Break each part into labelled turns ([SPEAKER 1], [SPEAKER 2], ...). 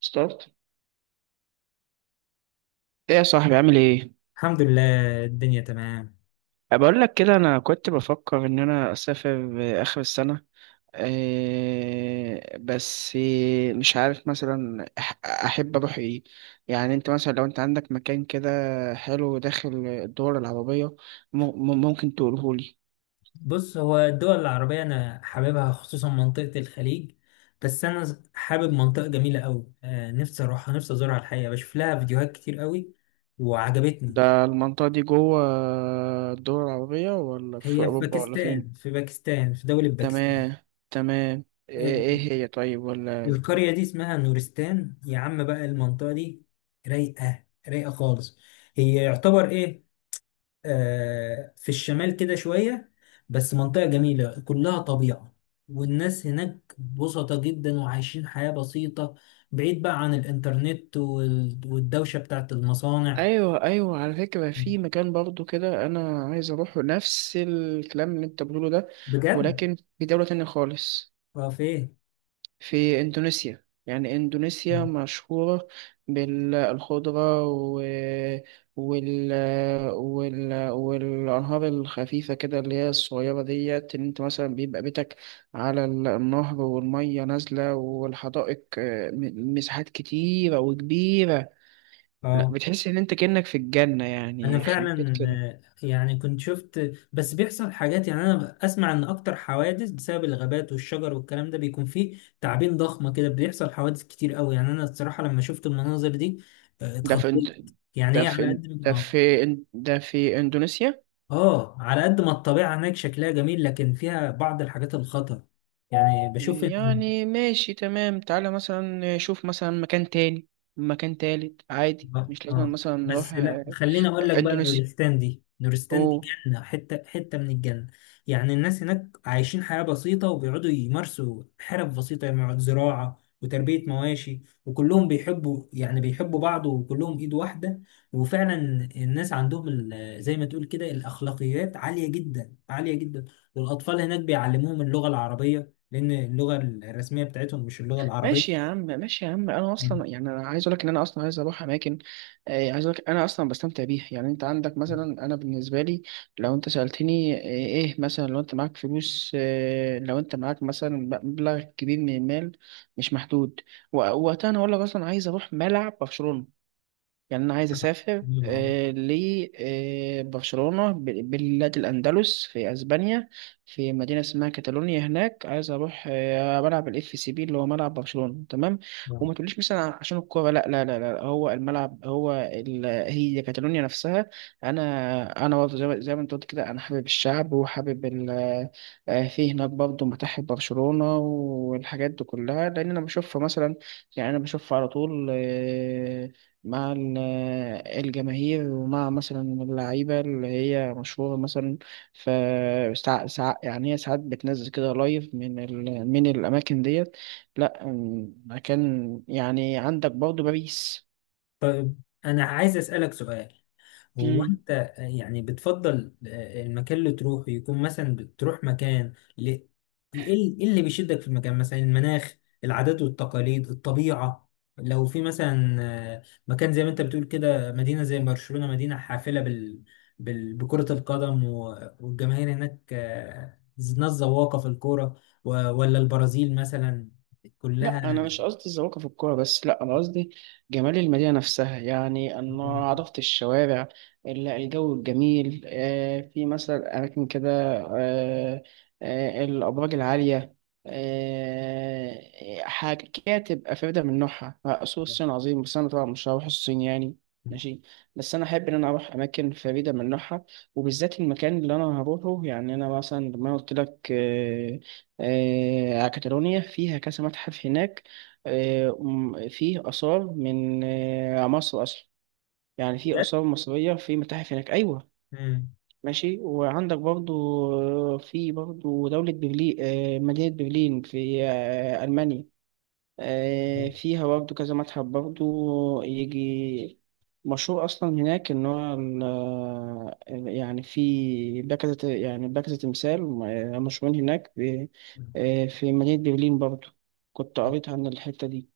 [SPEAKER 1] ستارت. ايه يا صاحبي، عامل ايه؟
[SPEAKER 2] الحمد لله، الدنيا تمام.
[SPEAKER 1] بقول لك كده انا كنت بفكر ان انا اسافر اخر السنه. إيه بس، مش عارف مثلا احب اروح ايه. يعني انت مثلا لو انت عندك مكان كده حلو داخل الدول العربيه، م- ممكن تقوله لي؟
[SPEAKER 2] بص، هو الدول العربية أنا حاببها خصوصا منطقة الخليج. بس أنا حابب منطقة جميلة أوي. نفسي أروحها، نفسي أزورها. الحقيقة بشوف لها فيديوهات كتير أوي وعجبتني.
[SPEAKER 1] ده المنطقه دي جوه الدول العربيه ولا في
[SPEAKER 2] هي في
[SPEAKER 1] اوروبا ولا فين؟
[SPEAKER 2] باكستان في باكستان في دولة باكستان.
[SPEAKER 1] تمام، تمام. ايه
[SPEAKER 2] آه
[SPEAKER 1] إيه هي؟ طيب ولا.
[SPEAKER 2] القرية دي اسمها نورستان، يا عم، بقى المنطقة دي رايقة رايقة خالص. هي يعتبر إيه، في الشمال كده شوية، بس منطقة جميلة كلها طبيعة. والناس هناك بسطة جدا وعايشين حياة بسيطة، بعيد بقى عن الإنترنت والدوشة بتاعت المصانع.
[SPEAKER 1] ايوه، ايوه، على فكره في مكان برضو كده انا عايز اروحه، نفس الكلام اللي انت بتقوله ده،
[SPEAKER 2] بجد.
[SPEAKER 1] ولكن في دوله تانية خالص.
[SPEAKER 2] اه، فين؟
[SPEAKER 1] في اندونيسيا. يعني اندونيسيا مشهوره بالخضره وال... والانهار الخفيفه كده، اللي هي الصغيره ديت، ان انت مثلا بيبقى بيتك على النهر والميه نازله، والحدائق، مساحات كتيره وكبيره. لا،
[SPEAKER 2] اه،
[SPEAKER 1] بتحس ان انت كأنك في الجنة،
[SPEAKER 2] انا
[SPEAKER 1] يعني يخرب بيت
[SPEAKER 2] فعلا.
[SPEAKER 1] كده.
[SPEAKER 2] يعني كنت شفت، بس بيحصل حاجات. يعني انا اسمع ان اكتر حوادث بسبب الغابات والشجر والكلام ده بيكون فيه تعابين ضخمة كده، بيحصل حوادث كتير قوي. يعني انا الصراحة لما شفت المناظر دي
[SPEAKER 1] ده في
[SPEAKER 2] اتخضيت.
[SPEAKER 1] إند...
[SPEAKER 2] يعني
[SPEAKER 1] ده
[SPEAKER 2] هي
[SPEAKER 1] في
[SPEAKER 2] على
[SPEAKER 1] إن...
[SPEAKER 2] قد ما-
[SPEAKER 1] ده
[SPEAKER 2] اه
[SPEAKER 1] في إن... ده في اندونيسيا.
[SPEAKER 2] اه على قد ما الطبيعة هناك شكلها جميل، لكن فيها بعض الحاجات الخطر. يعني بشوف إن
[SPEAKER 1] يعني ماشي تمام، تعالى مثلا شوف مثلا مكان تاني، مكان تالت، عادي،
[SPEAKER 2] اه.
[SPEAKER 1] مش لازم
[SPEAKER 2] اه،
[SPEAKER 1] مثلا نروح
[SPEAKER 2] بس لا، خليني اقول لك بقى.
[SPEAKER 1] اندونيسيا.
[SPEAKER 2] نورستان دي، نورستان دي
[SPEAKER 1] أوه.
[SPEAKER 2] جنه، حته حته من الجنه. يعني الناس هناك عايشين حياه بسيطه، وبيقعدوا يمارسوا حرف بسيطه. يعني يقعد زراعه وتربيه مواشي، وكلهم بيحبوا، يعني بيحبوا بعض، وكلهم ايد واحده. وفعلا الناس عندهم زي ما تقول كده الاخلاقيات عاليه جدا، عاليه جدا. والاطفال هناك بيعلموهم اللغه العربيه، لان اللغه الرسميه بتاعتهم مش اللغه
[SPEAKER 1] ماشي يا
[SPEAKER 2] العربيه.
[SPEAKER 1] عم، ماشي يا عم، انا
[SPEAKER 2] مم.
[SPEAKER 1] اصلا يعني انا عايز اقول لك ان انا اصلا عايز اروح اماكن، عايز اقول لك انا اصلا بستمتع بيها. يعني انت عندك مثلا، انا بالنسبه لي لو انت سالتني ايه، مثلا لو انت معاك فلوس، لو انت معاك مثلا مبلغ كبير من المال، مش محدود، وقتها انا اقول لك اصلا عايز اروح ملعب برشلونه. يعني أنا عايز أسافر لبرشلونة، بلاد الأندلس في أسبانيا، في مدينة اسمها كاتالونيا. هناك عايز أروح ملعب الإف سي بي، اللي هو ملعب برشلونة، تمام.
[SPEAKER 2] آه.
[SPEAKER 1] وما تقوليش مثلا عشان الكورة، لا لا لا لا، هو الملعب، هو هي كاتالونيا نفسها. أنا برضه زي ما أنت قلت كده، أنا حابب الشعب وحابب ال... آه، في هناك برضه متاحف برشلونة والحاجات دي كلها، لأن أنا بشوفها مثلا. يعني أنا بشوفها على طول مع الجماهير، ومع مثلا اللعيبة اللي هي مشهورة مثلا. ف يعني هي ساعات بتنزل كده لايف من من الأماكن ديت. لأ، مكان يعني عندك برضه باريس.
[SPEAKER 2] طيب، أنا عايز أسألك سؤال. هو أنت يعني بتفضل المكان اللي تروحه يكون مثلا، بتروح مكان إيه؟ إيه اللي بيشدك في المكان، مثلا المناخ، العادات والتقاليد، الطبيعة؟ لو في مثلا آه، مكان زي ما أنت بتقول كده، مدينة زي برشلونة، مدينة حافلة بكرة القدم والجماهير هناك، ناس ذواقة في الكورة، ولا البرازيل مثلا
[SPEAKER 1] لا
[SPEAKER 2] كلها؟
[SPEAKER 1] انا مش قصدي الذوقة في الكوره بس، لا انا قصدي جمال المدينه نفسها، يعني انه
[SPEAKER 2] آه،
[SPEAKER 1] عرفت الشوارع، الجو الجميل، في مثلا اماكن كده، آه، الابراج العاليه، آه، حاجات كده تبقى فريده من نوعها. سوق الصين عظيم، بس انا طبعا مش هروح الصين يعني، ماشي. بس انا احب ان انا اروح اماكن فريده من نوعها، وبالذات المكان اللي انا هروحه. يعني انا مثلا لما قلت لك كاتالونيا فيها كذا متحف هناك، فيه آثار من مصر أصلا، يعني في
[SPEAKER 2] بجد؟
[SPEAKER 1] آثار مصرية في متاحف هناك، أيوة. ماشي. وعندك برضو في برضو دولة برلين، مدينة برلين في ألمانيا. فيها برضه كذا متحف برضه، يجي مشهور أصلا هناك. إن هو يعني في باكزة، يعني باكزة تمثال مشهورين هناك
[SPEAKER 2] مم.
[SPEAKER 1] في مدينة برلين برضه، كنت قريت عن الحتة دي.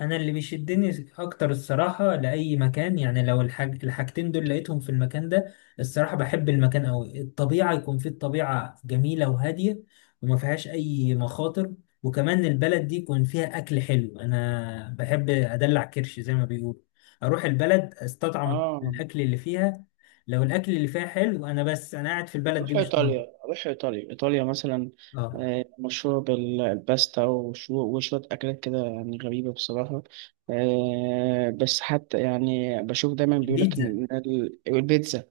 [SPEAKER 2] انا اللي بيشدني اكتر الصراحه لاي مكان، يعني لو الحاجتين دول لقيتهم في المكان ده، الصراحه بحب المكان قوي. الطبيعه يكون فيه الطبيعه جميله وهاديه، وما فيهاش اي مخاطر. وكمان البلد دي يكون فيها اكل حلو. انا بحب ادلع كرش زي ما بيقولوا، اروح البلد استطعم
[SPEAKER 1] اه.
[SPEAKER 2] الاكل اللي فيها. لو الاكل اللي فيها حلو، انا بس انا قاعد في البلد دي
[SPEAKER 1] أروح
[SPEAKER 2] مش طالب.
[SPEAKER 1] إيطاليا، أروح إيطاليا، إيطاليا مثلا
[SPEAKER 2] اه.
[SPEAKER 1] مشهورة بالباستا وشوية أكلات كده يعني غريبة بصراحة. بس حتى يعني بشوف دايما بيقولك
[SPEAKER 2] البيتزا.
[SPEAKER 1] إن البيتزا،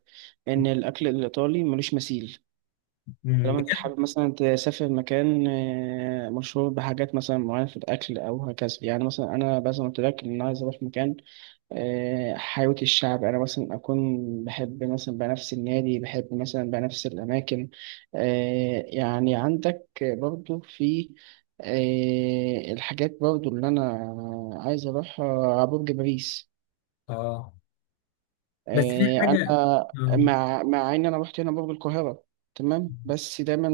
[SPEAKER 1] إن الأكل الإيطالي ملوش مثيل. طالما أنت
[SPEAKER 2] بجد.
[SPEAKER 1] حابب مثلا تسافر مكان مشهور بحاجات مثلا معينة في الأكل أو هكذا. يعني مثلا أنا مثلا قلت لك إن أنا عايز أروح مكان حياة الشعب، أنا مثلا أكون بحب مثلا بنفس النادي، بحب مثلا بنفس الأماكن. يعني عندك برضو في الحاجات برضو اللي أنا عايز أروحها، برج باريس.
[SPEAKER 2] اه، بس في
[SPEAKER 1] آه،
[SPEAKER 2] حاجه.
[SPEAKER 1] أنا
[SPEAKER 2] اه.
[SPEAKER 1] مع مع إن أنا رحت هنا برج القاهرة، تمام، بس دايما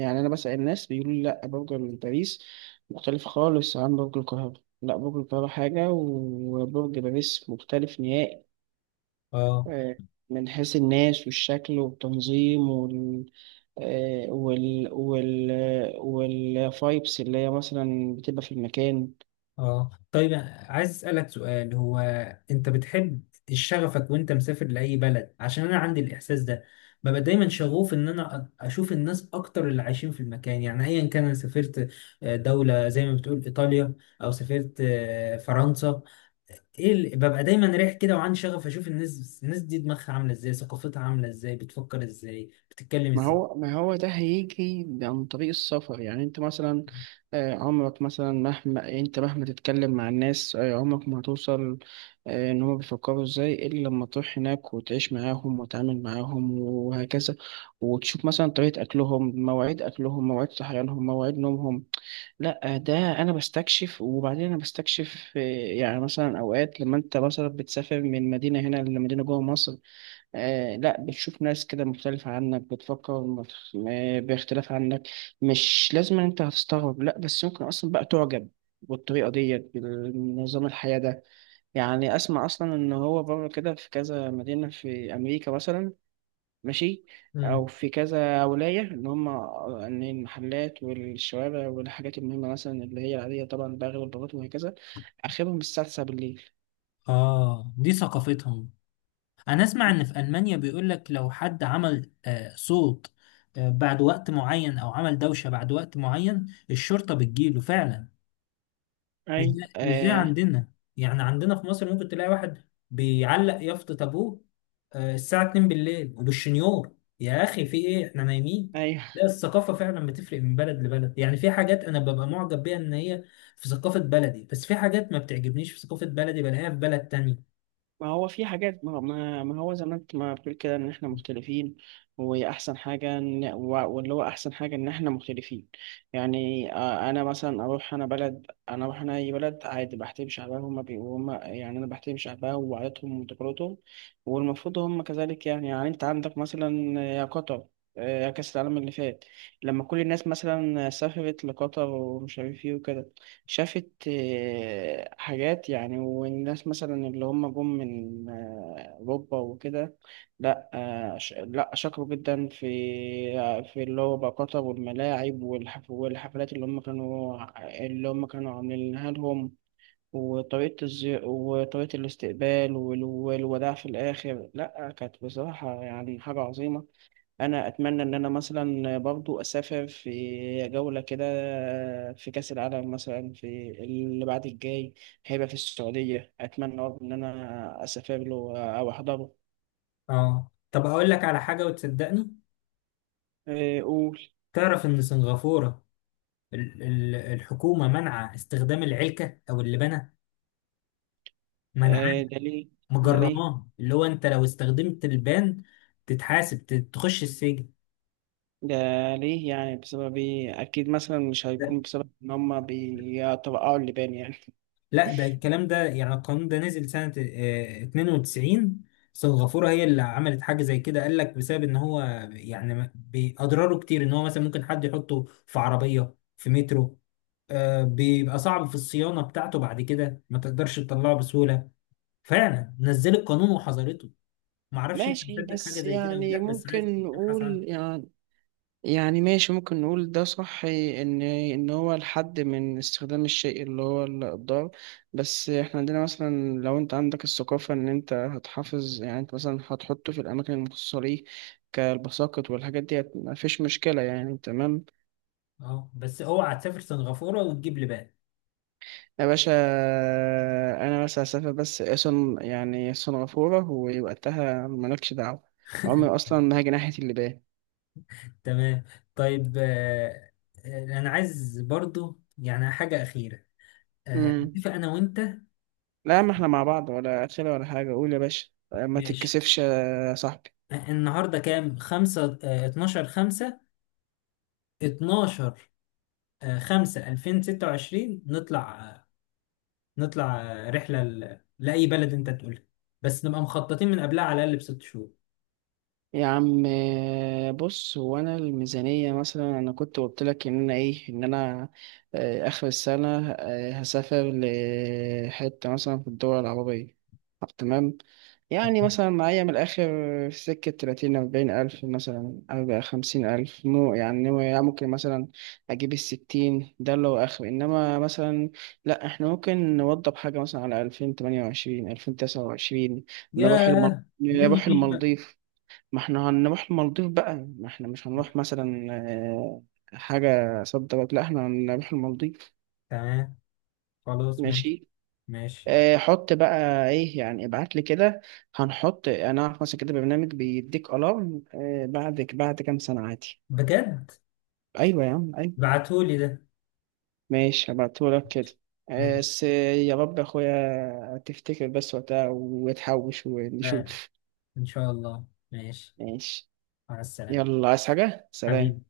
[SPEAKER 1] يعني أنا بسأل الناس بيقولوا لي لأ، برج باريس مختلف خالص عن برج القاهرة. لا، برج القاهرة حاجة، وبرج باريس مختلف نهائي
[SPEAKER 2] اه،
[SPEAKER 1] آه، من حيث الناس والشكل والتنظيم وال والفايبس اللي هي مثلا بتبقى في المكان.
[SPEAKER 2] اه طيب، عايز اسالك سؤال. هو انت بتحب شغفك وانت مسافر لاي بلد؟ عشان انا عندي الاحساس ده، ببقى دايما شغوف ان انا اشوف الناس اكتر اللي عايشين في المكان. يعني ايا كان انا سافرت دوله زي ما بتقول ايطاليا، او سافرت فرنسا، ايه اللي ببقى دايما رايح كده وعندي شغف اشوف الناس؟ الناس دي دماغها عامله ازاي، ثقافتها عامله ازاي، بتفكر ازاي، بتتكلم
[SPEAKER 1] ما
[SPEAKER 2] ازاي؟
[SPEAKER 1] هو، ما هو ده هيجي عن طريق السفر، يعني انت مثلا عمرك مثلا، مهما انت مهما تتكلم مع الناس عمرك ما هتوصل ان هما بيفكروا ازاي، الا لما تروح هناك وتعيش معاهم وتتعامل معاهم وهكذا، وتشوف مثلا طريقة اكلهم، مواعيد اكلهم، مواعيد صحيانهم، مواعيد نومهم. لا ده انا بستكشف، وبعدين انا بستكشف يعني مثلا اوقات لما انت مثلا بتسافر من مدينه هنا لمدينه جوه مصر، آه، لا بتشوف ناس كده مختلفة عنك، بتفكر باختلاف عنك. مش لازم انت هتستغرب، لا بس ممكن اصلا بقى تعجب بالطريقة ديت، بنظام الحياة ده. يعني اسمع اصلا ان هو بره كده في كذا مدينة في امريكا مثلا، ماشي، او
[SPEAKER 2] مم.
[SPEAKER 1] في كذا ولايه، ان هم، ان المحلات والشوارع والحاجات المهمه مثلا اللي هي العاديه طبعا، بقى غير البلاط وهكذا، اخرهم الساعه 9 بالليل.
[SPEAKER 2] اه، دي ثقافتهم. انا اسمع ان في المانيا بيقول لك لو حد عمل صوت، بعد وقت معين، او عمل دوشة بعد وقت معين، الشرطة بتجيله فعلا. مش
[SPEAKER 1] ايوه،
[SPEAKER 2] ده مش ده
[SPEAKER 1] آه،
[SPEAKER 2] عندنا. يعني عندنا في مصر ممكن تلاقي واحد بيعلق يافطة ابوه الساعة 2 بالليل وبالشنيور. يا اخي، في ايه؟ احنا نايمين.
[SPEAKER 1] ايوه.
[SPEAKER 2] لا، الثقافة فعلا بتفرق من بلد لبلد. يعني في حاجات انا ببقى معجب بيها ان هي في ثقافة بلدي، بس في حاجات ما بتعجبنيش في ثقافة بلدي بلاقيها في بلد تانية.
[SPEAKER 1] ما هو في حاجات، ما هو زي ما انت ما بتقول كده، ان احنا مختلفين. واحسن حاجه واللي هو احسن حاجه ان احنا مختلفين. يعني انا مثلا اروح انا بلد، انا اروح انا اي بلد عادي بحترم شعبها، هما بي هما، يعني انا بحترم شعبها وعاداتهم وتقاليدهم، والمفروض هما كذلك. يعني يعني انت عندك مثلا يا قطر يا كأس العالم اللي فات، لما كل الناس مثلا سافرت لقطر ومش عارف ايه وكده، شافت حاجات يعني، والناس مثلا اللي هم جم من أوروبا وكده، لا لا شكروا جدا في في اللي هو بقى قطر والملاعب والحفلات اللي هم كانوا، اللي هم كانوا عاملينها لهم. وطريقة الاستقبال والوداع في الآخر، لا كانت بصراحة يعني حاجة عظيمة. انا اتمنى ان انا مثلا برضو اسافر في جولة كده في كأس العالم مثلا، في اللي بعد الجاي، هيبقى في السعودية. اتمنى برضو ان انا اسافر له او احضره.
[SPEAKER 2] اه، طب اقول لك على حاجة وتصدقني.
[SPEAKER 1] إيه، قول.
[SPEAKER 2] تعرف إن سنغافورة، الحكومة منع استخدام العلكة أو اللبانة، منعاه،
[SPEAKER 1] إيه، ده ليه؟ ده ليه؟
[SPEAKER 2] مجرماه. اللي هو أنت لو استخدمت البان تتحاسب، تخش السجن.
[SPEAKER 1] ده ليه يعني؟ بسبب ايه؟ اكيد مثلا مش
[SPEAKER 2] ده-
[SPEAKER 1] هيكون بسبب ان هما بيترقعوا اللبان يعني.
[SPEAKER 2] لا، ده الكلام ده، يعني القانون ده نزل سنة 92. سنغافورة هي اللي عملت حاجة زي كده. قال لك بسبب إن هو يعني بأضراره كتير. إن هو مثلا ممكن حد يحطه في عربية، في مترو، بيبقى صعب في الصيانة بتاعته، بعد كده ما تقدرش تطلعه بسهولة. فعلا نزلت قانون وحظرته. ما اعرفش انت
[SPEAKER 1] ماشي،
[SPEAKER 2] مصدق حاجه
[SPEAKER 1] بس
[SPEAKER 2] زي كده ولا
[SPEAKER 1] يعني
[SPEAKER 2] لا، بس عايز
[SPEAKER 1] ممكن
[SPEAKER 2] تبحث عنها.
[SPEAKER 1] نقول يعني، يعني ماشي ممكن نقول ده صح، ان ان هو الحد من استخدام الشيء اللي هو الضار. بس احنا عندنا مثلا، لو انت عندك الثقافة ان انت هتحافظ، يعني انت مثلا هتحطه في الاماكن المخصصة ليه كالبساقط والحاجات دي، مفيش مشكلة يعني، تمام.
[SPEAKER 2] اه، بس اوعى تسافر سنغافوره وتجيب لي بقى.
[SPEAKER 1] يا باشا، انا بس هسافر بس اصلا يعني سنغافورة ووقتها مالكش دعوة. عمري اصلا ما هاجي ناحية اللي.
[SPEAKER 2] تمام. طيب. انا عايز برضو يعني حاجه اخيره. آه
[SPEAKER 1] امم.
[SPEAKER 2] اتفق انا وانت.
[SPEAKER 1] لا، ما احنا مع بعض ولا اخره ولا حاجة، قول يا باشا، ما
[SPEAKER 2] ماشي.
[SPEAKER 1] تتكسفش يا صاحبي.
[SPEAKER 2] النهارده كام؟ 5، آه، 12، 5، 12، آه، 5، 2026. نطلع رحله لاي بلد انت تقولها، بس نبقى مخططين من قبلها على الاقل ب6 شهور.
[SPEAKER 1] يا عم بص، هو انا الميزانيه مثلا، انا كنت قلت لك ان انا ايه، ان انا اخر السنه هسافر لحته مثلا في الدول العربيه. طب تمام. يعني مثلا معايا من الاخر في سكه 30 40 الف مثلا، او 50 الف، مو يعني، يعني ممكن مثلا اجيب الستين ده اللي هو اخر، انما مثلا لا، احنا ممكن نوضب حاجه مثلا على 2028 2029، نروح المالديف،
[SPEAKER 2] ياه. مين
[SPEAKER 1] نروح
[SPEAKER 2] يجي بقى؟
[SPEAKER 1] المالديف. ما احنا هنروح المالديف بقى، ما احنا مش هنروح مثلا حاجة صد رد، لا احنا هنروح المالديف.
[SPEAKER 2] تمام. خلاص، ماشي.
[SPEAKER 1] ماشي.
[SPEAKER 2] ماشي.
[SPEAKER 1] حط بقى ايه، يعني ابعت لي كده، هنحط، انا اعرف مثلا كده برنامج بيديك الارم بعد كام سنة عادي.
[SPEAKER 2] بجد؟
[SPEAKER 1] ايوه يا عم، ايوه.
[SPEAKER 2] بعتولي ده.
[SPEAKER 1] ماشي، هبعتهولك كده
[SPEAKER 2] ماشي.
[SPEAKER 1] بس يا رب يا اخويا تفتكر بس وقتها وتحوش
[SPEAKER 2] لا،
[SPEAKER 1] ونشوف.
[SPEAKER 2] ان شاء الله. ماشي.
[SPEAKER 1] ماشي.
[SPEAKER 2] مع السلامة،
[SPEAKER 1] يلا، عايز حاجة؟ سلام.
[SPEAKER 2] حبيبي.